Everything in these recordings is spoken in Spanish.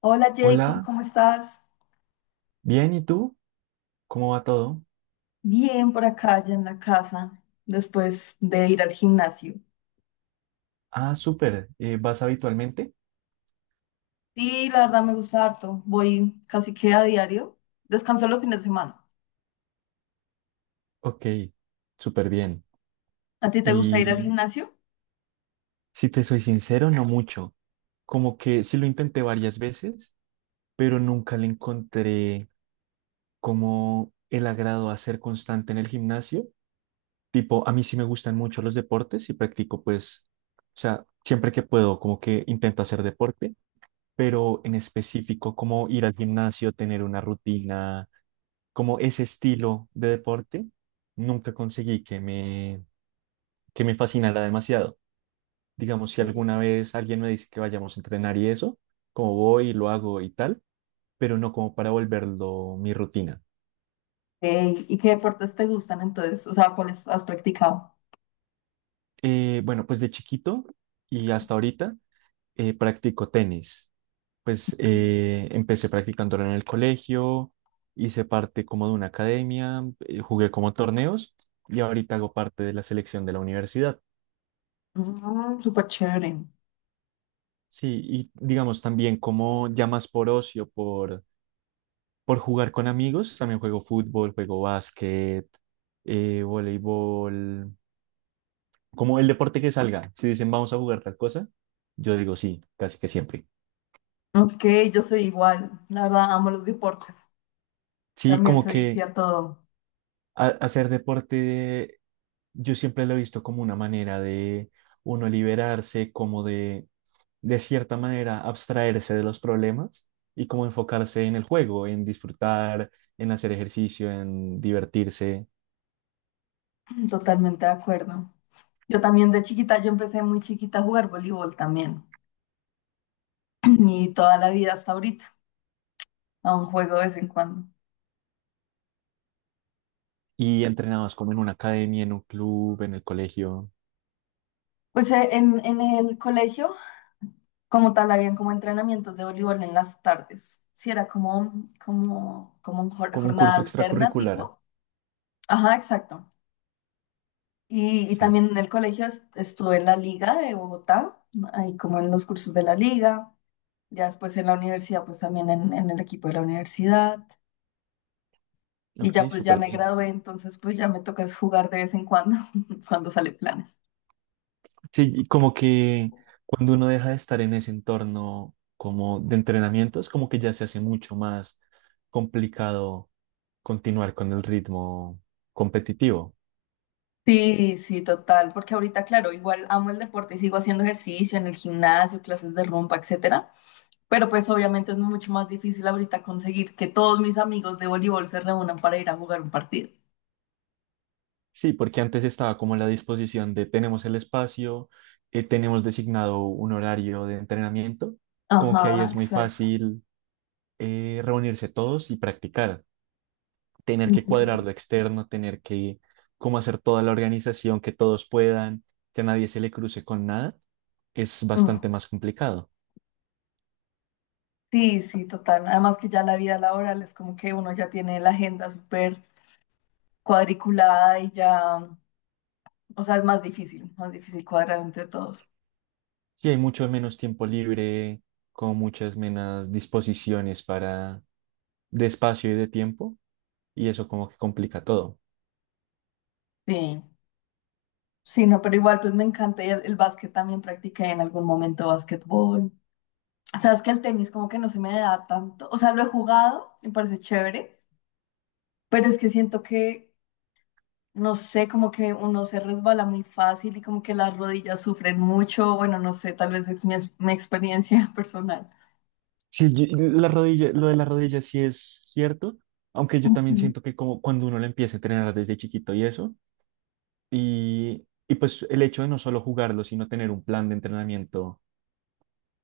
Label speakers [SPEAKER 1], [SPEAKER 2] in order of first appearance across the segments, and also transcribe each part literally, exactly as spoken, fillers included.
[SPEAKER 1] Hola Jacob,
[SPEAKER 2] Hola,
[SPEAKER 1] ¿cómo estás?
[SPEAKER 2] bien, ¿y tú? ¿Cómo va todo?
[SPEAKER 1] Bien por acá, ya en la casa, después de ir al gimnasio.
[SPEAKER 2] Ah, súper. Eh, ¿vas habitualmente?
[SPEAKER 1] Sí, la verdad me gusta harto, voy casi que a diario, descanso los fines de semana.
[SPEAKER 2] Ok, súper bien.
[SPEAKER 1] ¿A ti te gusta ir al
[SPEAKER 2] Y
[SPEAKER 1] gimnasio?
[SPEAKER 2] si te soy sincero, no mucho. Como que sí lo intenté varias veces, pero nunca le encontré como el agrado a ser constante en el gimnasio. Tipo, a mí sí me gustan mucho los deportes y practico pues, o sea, siempre que puedo, como que intento hacer deporte, pero en específico, como ir al gimnasio, tener una rutina como ese estilo de deporte, nunca conseguí que me, que me fascinara demasiado. Digamos, si alguna vez alguien me dice que vayamos a entrenar y eso, como voy y lo hago y tal, pero no como para volverlo mi rutina.
[SPEAKER 1] Ey, ¿y qué deportes te gustan entonces? O sea, ¿cuáles has practicado?
[SPEAKER 2] Eh, bueno, pues de chiquito y hasta ahorita eh, practico tenis. Pues eh, empecé practicándolo en el colegio, hice parte como de una academia, eh, jugué como torneos y ahorita hago parte de la selección de la universidad.
[SPEAKER 1] Mm, súper chévere.
[SPEAKER 2] Sí, y digamos también como ya más por ocio, por, por jugar con amigos, también juego fútbol, juego básquet, eh, voleibol, como el deporte que salga. Si dicen vamos a jugar tal cosa, yo digo sí, casi que siempre.
[SPEAKER 1] Ok, yo soy igual, la verdad amo los deportes.
[SPEAKER 2] Sí,
[SPEAKER 1] También
[SPEAKER 2] como
[SPEAKER 1] soy, sí,
[SPEAKER 2] que
[SPEAKER 1] a todo,
[SPEAKER 2] a- hacer deporte yo siempre lo he visto como una manera de uno liberarse, como de, de cierta manera, abstraerse de los problemas y como enfocarse en el juego, en disfrutar, en hacer ejercicio, en divertirse.
[SPEAKER 1] totalmente de acuerdo. Yo también de chiquita, yo empecé muy chiquita a jugar voleibol también. Y toda la vida hasta ahorita. Aún juego de vez en cuando.
[SPEAKER 2] Y entrenados como en una academia, en un club, en el colegio,
[SPEAKER 1] Pues eh, en, en el colegio, como tal, habían como entrenamientos de voleibol en las tardes. Sí, era como, como, como un jor-
[SPEAKER 2] como un
[SPEAKER 1] jornada
[SPEAKER 2] curso
[SPEAKER 1] alterna
[SPEAKER 2] extracurricular.
[SPEAKER 1] tipo. Ajá, exacto. Y, y
[SPEAKER 2] Sí,
[SPEAKER 1] también en el colegio est- estuve en la liga de Bogotá, ahí como en los cursos de la liga. Ya después en la universidad, pues también en, en el equipo de la universidad. Y ya
[SPEAKER 2] ok,
[SPEAKER 1] pues ya
[SPEAKER 2] súper
[SPEAKER 1] me
[SPEAKER 2] bien.
[SPEAKER 1] gradué, entonces pues ya me toca es jugar de vez en cuando, cuando sale planes.
[SPEAKER 2] Sí, y como que cuando uno deja de estar en ese entorno como de entrenamientos, como que ya se hace mucho más complicado continuar con el ritmo competitivo.
[SPEAKER 1] Sí, sí, total, porque ahorita, claro, igual amo el deporte y sigo haciendo ejercicio en el gimnasio, clases de rumba, etcétera, pero pues obviamente es mucho más difícil ahorita conseguir que todos mis amigos de voleibol se reúnan para ir a jugar un partido.
[SPEAKER 2] Sí, porque antes estaba como la disposición de tenemos el espacio, eh, tenemos designado un horario de entrenamiento, como que ahí
[SPEAKER 1] Ajá,
[SPEAKER 2] es muy
[SPEAKER 1] exacto.
[SPEAKER 2] fácil eh, reunirse todos y practicar, tener que cuadrar
[SPEAKER 1] Ujú.
[SPEAKER 2] lo externo, tener que como hacer toda la organización, que todos puedan, que a nadie se le cruce con nada es bastante
[SPEAKER 1] Mm.
[SPEAKER 2] más complicado.
[SPEAKER 1] Sí, sí, total. Además que ya la vida laboral es como que uno ya tiene la agenda súper cuadriculada y ya, o sea, es más difícil, más difícil cuadrar entre todos.
[SPEAKER 2] Sí, hay mucho menos tiempo libre, con muchas menos disposiciones para de espacio y de tiempo, y eso como que complica todo.
[SPEAKER 1] Sí. Sí, no, pero igual pues me encanta y el, el básquet también practiqué en algún momento básquetbol. Sabes que el tenis como que no se me da tanto, o sea, lo he jugado, me parece chévere, pero es que siento que, no sé, como que uno se resbala muy fácil y como que las rodillas sufren mucho, bueno, no sé, tal vez es mi, ex- mi experiencia personal.
[SPEAKER 2] Sí, yo- la rodilla, lo de la rodilla sí es cierto, aunque yo también
[SPEAKER 1] Ujú.
[SPEAKER 2] siento que como cuando uno lo empieza a entrenar desde chiquito y eso, y, y pues el hecho de no solo jugarlo, sino tener un plan de entrenamiento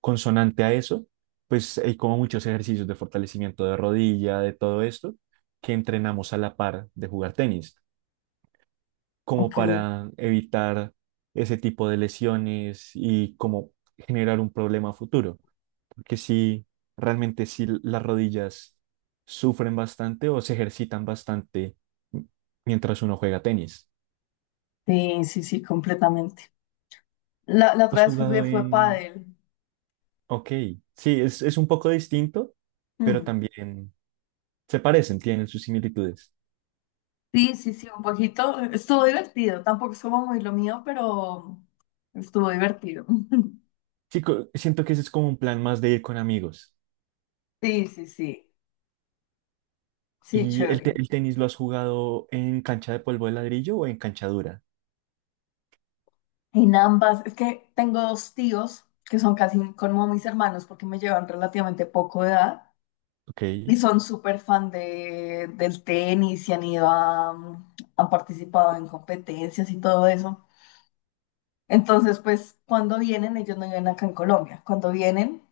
[SPEAKER 2] consonante a eso, pues hay como muchos ejercicios de fortalecimiento de rodilla, de todo esto, que entrenamos a la par de jugar tenis.
[SPEAKER 1] Ok,
[SPEAKER 2] Como para evitar ese tipo de lesiones y como generar un problema a futuro. Porque si realmente si las rodillas sufren bastante o se ejercitan bastante m- mientras uno juega tenis.
[SPEAKER 1] sí, sí, sí, completamente. La, la
[SPEAKER 2] ¿Has
[SPEAKER 1] otra vez
[SPEAKER 2] jugado
[SPEAKER 1] jugué fue
[SPEAKER 2] en...?
[SPEAKER 1] pádel.
[SPEAKER 2] Ok, sí, es, es un poco distinto, pero
[SPEAKER 1] Mm.
[SPEAKER 2] también se parecen, tienen sus similitudes.
[SPEAKER 1] Sí, sí, sí, un poquito. Estuvo divertido. Tampoco es como muy lo mío, pero estuvo divertido.
[SPEAKER 2] Sí, co- siento que ese es como un plan más de ir con amigos.
[SPEAKER 1] Sí, sí, sí. Sí,
[SPEAKER 2] ¿Y el,
[SPEAKER 1] chévere.
[SPEAKER 2] te- el tenis lo has jugado en cancha de polvo de ladrillo o en cancha dura?
[SPEAKER 1] En ambas, es que tengo dos tíos que son casi como mis hermanos porque me llevan relativamente poco de edad
[SPEAKER 2] Ok.
[SPEAKER 1] y son súper fan de, del tenis y han ido a, han participado en competencias y todo eso. Entonces, pues cuando vienen, ellos no viven acá en Colombia. Cuando vienen,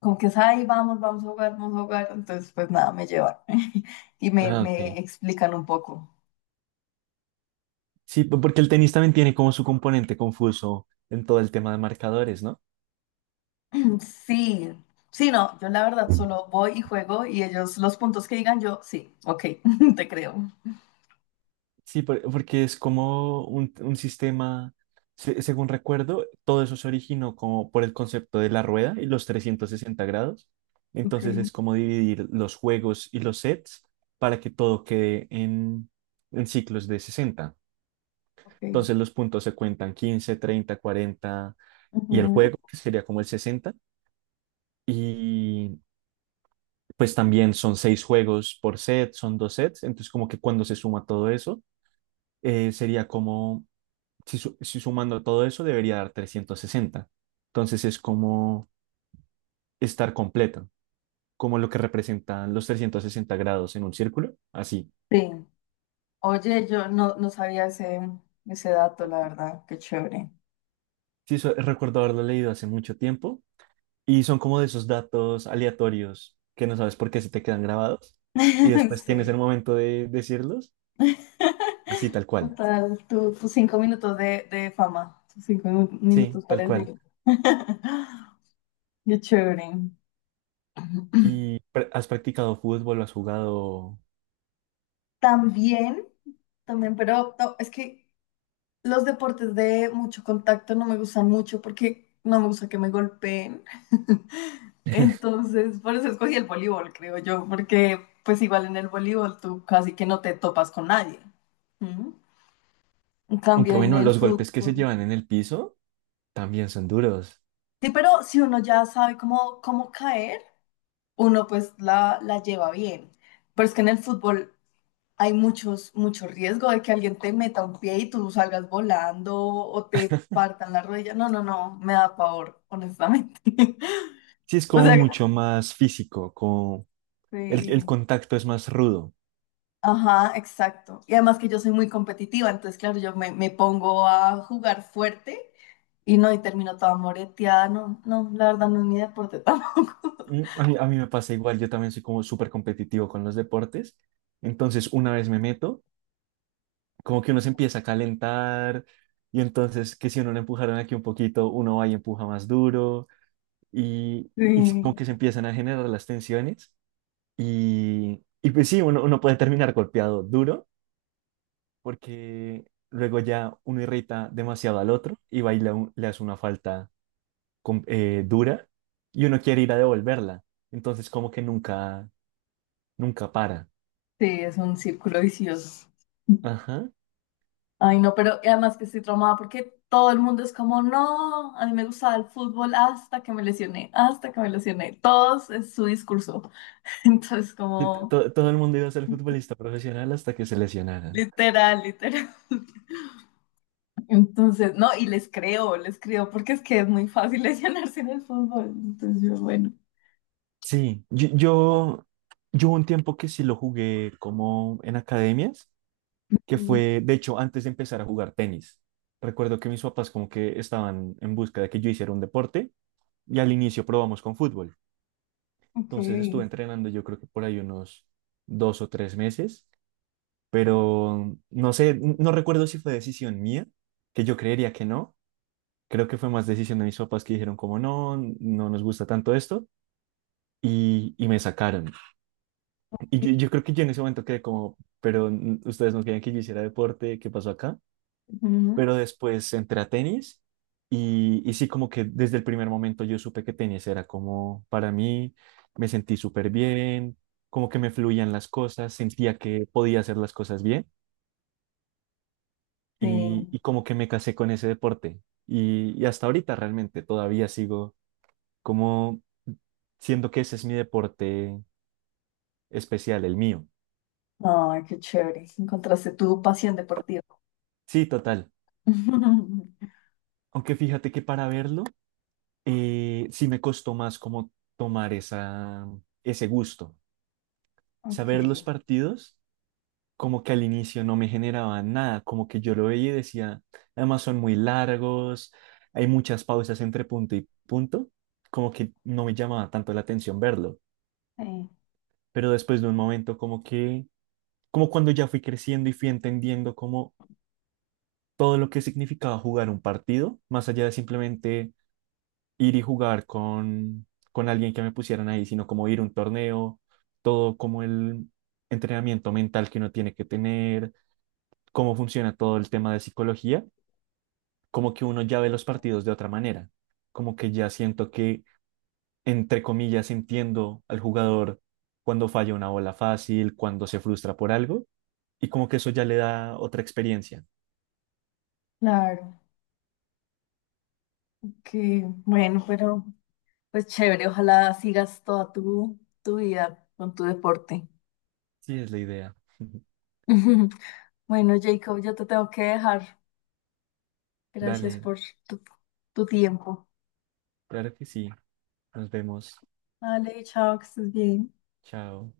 [SPEAKER 1] como que es, ay, vamos, vamos a jugar, vamos a jugar. Entonces, pues nada, me llevan y me,
[SPEAKER 2] Ah,
[SPEAKER 1] me
[SPEAKER 2] ok.
[SPEAKER 1] explican un poco.
[SPEAKER 2] Sí, po- porque el tenis también tiene como su componente confuso en todo el tema de marcadores, ¿no?
[SPEAKER 1] Sí, sí, no, yo la verdad solo voy y juego y ellos los puntos que digan yo, sí, ok, te creo.
[SPEAKER 2] Sí, por- porque es como un, un sistema, se- según recuerdo, todo eso se originó como por el concepto de la rueda y los trescientos sesenta grados.
[SPEAKER 1] Ok,
[SPEAKER 2] Entonces es como dividir los juegos y los sets para que todo quede en, en ciclos de sesenta.
[SPEAKER 1] ok.
[SPEAKER 2] Entonces los puntos se cuentan quince, treinta, cuarenta y el
[SPEAKER 1] Ujú.
[SPEAKER 2] juego, que sería como el sesenta. Pues también son seis juegos por set, son dos sets, entonces como que cuando se suma todo eso, eh, sería como, si, su- si sumando todo eso debería dar trescientos sesenta. Entonces es como estar completo, como lo que representan los trescientos sesenta grados en un círculo, así.
[SPEAKER 1] Sí. Oye, yo no, no sabía ese, ese dato, la verdad, qué chévere.
[SPEAKER 2] Sí, eso- recuerdo haberlo leído hace mucho tiempo y son como de esos datos aleatorios que no sabes por qué se te quedan grabados y después tienes
[SPEAKER 1] Sí.
[SPEAKER 2] el momento de decirlos, así tal cual.
[SPEAKER 1] Total, tu- tus cinco minutos de, de fama, tus cinco minu-
[SPEAKER 2] Sí,
[SPEAKER 1] minutos
[SPEAKER 2] tal
[SPEAKER 1] para
[SPEAKER 2] cual.
[SPEAKER 1] decir. Qué chévere.
[SPEAKER 2] ¿Y pr- has practicado fútbol? ¿Has jugado?
[SPEAKER 1] También, también, pero no, es que los deportes de mucho contacto no me gustan mucho porque no me gusta que me golpeen. Entonces, por eso escogí el voleibol, creo yo, porque pues igual en el voleibol tú casi que no te topas con nadie. ¿Mm? En cambio,
[SPEAKER 2] Aunque
[SPEAKER 1] en
[SPEAKER 2] bueno,
[SPEAKER 1] el
[SPEAKER 2] los golpes que se
[SPEAKER 1] fútbol.
[SPEAKER 2] llevan en el piso también son duros.
[SPEAKER 1] Sí, pero si uno ya sabe cómo, cómo caer, uno pues la, la lleva bien. Pero es que en el fútbol hay muchos, mucho riesgo de que alguien te meta un pie y tú salgas volando o te partan la rodilla. No, no, no, me da pavor, honestamente.
[SPEAKER 2] Sí, es
[SPEAKER 1] O
[SPEAKER 2] como
[SPEAKER 1] sea,
[SPEAKER 2] mucho más físico, como el, el
[SPEAKER 1] sí.
[SPEAKER 2] contacto es más rudo.
[SPEAKER 1] Ajá, exacto. Y además que yo soy muy competitiva, entonces, claro, yo me, me pongo a jugar fuerte y no, y termino toda moreteada. No, no, la verdad no es mi deporte tampoco.
[SPEAKER 2] Mm, A mí, a mí me pasa igual, yo también soy como súper competitivo con los deportes. Entonces, una vez me meto, como que uno se empieza a calentar y entonces que si uno lo empujaron aquí un poquito, uno va y empuja más duro y, y como
[SPEAKER 1] Sí,
[SPEAKER 2] que se empiezan a generar las tensiones. Y, y pues sí, uno, uno puede terminar golpeado duro porque luego ya uno irrita demasiado al otro y va y le, le hace una falta com- eh, dura y uno quiere ir a devolverla. Entonces como que nunca, nunca para.
[SPEAKER 1] sí, es un círculo vicioso.
[SPEAKER 2] Ajá.
[SPEAKER 1] Ay, no, pero y además que estoy traumada porque todo el mundo es como, no, a mí me gustaba el fútbol hasta que me lesioné, hasta que me lesioné. Todos es su discurso. Entonces,
[SPEAKER 2] Y t-
[SPEAKER 1] como,
[SPEAKER 2] to- todo el mundo iba a ser futbolista profesional hasta que se lesionaran.
[SPEAKER 1] literal, literal. Entonces, no, y les creo, les creo, porque es que es muy fácil lesionarse en el fútbol. Entonces, yo, bueno.
[SPEAKER 2] Sí, yo, yo, yo hubo un tiempo que sí lo jugué como en academias que
[SPEAKER 1] Ujú.
[SPEAKER 2] fue, de hecho, antes de empezar a jugar tenis. Recuerdo que mis papás como que estaban en busca de que yo hiciera un deporte y al inicio probamos con fútbol.
[SPEAKER 1] Ok.
[SPEAKER 2] Entonces estuve entrenando yo creo que por ahí unos dos o tres meses, pero no sé, n- no recuerdo si fue decisión mía, que yo creería que no. Creo que fue más decisión de mis papás que dijeron como no, no nos gusta tanto esto y, y me sacaron. Y yo, yo creo que yo en ese momento quedé como, pero mm, ustedes no querían que yo hiciera deporte, ¿qué pasó acá?
[SPEAKER 1] Ujú.
[SPEAKER 2] Pero después entré a tenis y, y sí, como que desde el primer momento yo supe que tenis era como para mí, me sentí súper bien, como que me fluían las cosas, sentía que podía hacer las cosas bien y,
[SPEAKER 1] Sí.
[SPEAKER 2] y como que me casé con ese deporte. Y, y hasta ahorita realmente todavía sigo como siendo que ese es mi deporte especial, el mío.
[SPEAKER 1] Ay, qué chévere. Encontraste tu pasión deportiva.
[SPEAKER 2] Sí, total. Aunque fíjate que para verlo, eh, sí me costó más como tomar esa, ese gusto.
[SPEAKER 1] Ok.
[SPEAKER 2] Saber los partidos, como que al inicio no me generaba nada, como que yo lo veía y decía, además son muy largos, hay muchas pausas entre punto y punto, como que no me llamaba tanto la atención verlo,
[SPEAKER 1] Sí,
[SPEAKER 2] pero después de un momento como que, como cuando ya fui creciendo y fui entendiendo como todo lo que significaba jugar un partido, más allá de simplemente ir y jugar con, con alguien que me pusieran ahí, sino como ir a un torneo, todo como el entrenamiento mental que uno tiene que tener cómo funciona todo el tema de psicología, como que uno ya ve los partidos de otra manera, como que ya siento que, entre comillas, entiendo al jugador cuando falla una bola fácil, cuando se frustra por algo, y como que eso ya le da otra experiencia.
[SPEAKER 1] claro. Ok, bueno, pero. Pues chévere, ojalá sigas toda tu, tu vida con tu deporte.
[SPEAKER 2] Sí, es la idea.
[SPEAKER 1] Bueno, Jacob, yo te tengo que dejar. Gracias
[SPEAKER 2] Dale,
[SPEAKER 1] por tu, tu tiempo.
[SPEAKER 2] claro que sí. Nos vemos.
[SPEAKER 1] Vale, chao, que estés bien.
[SPEAKER 2] Chao.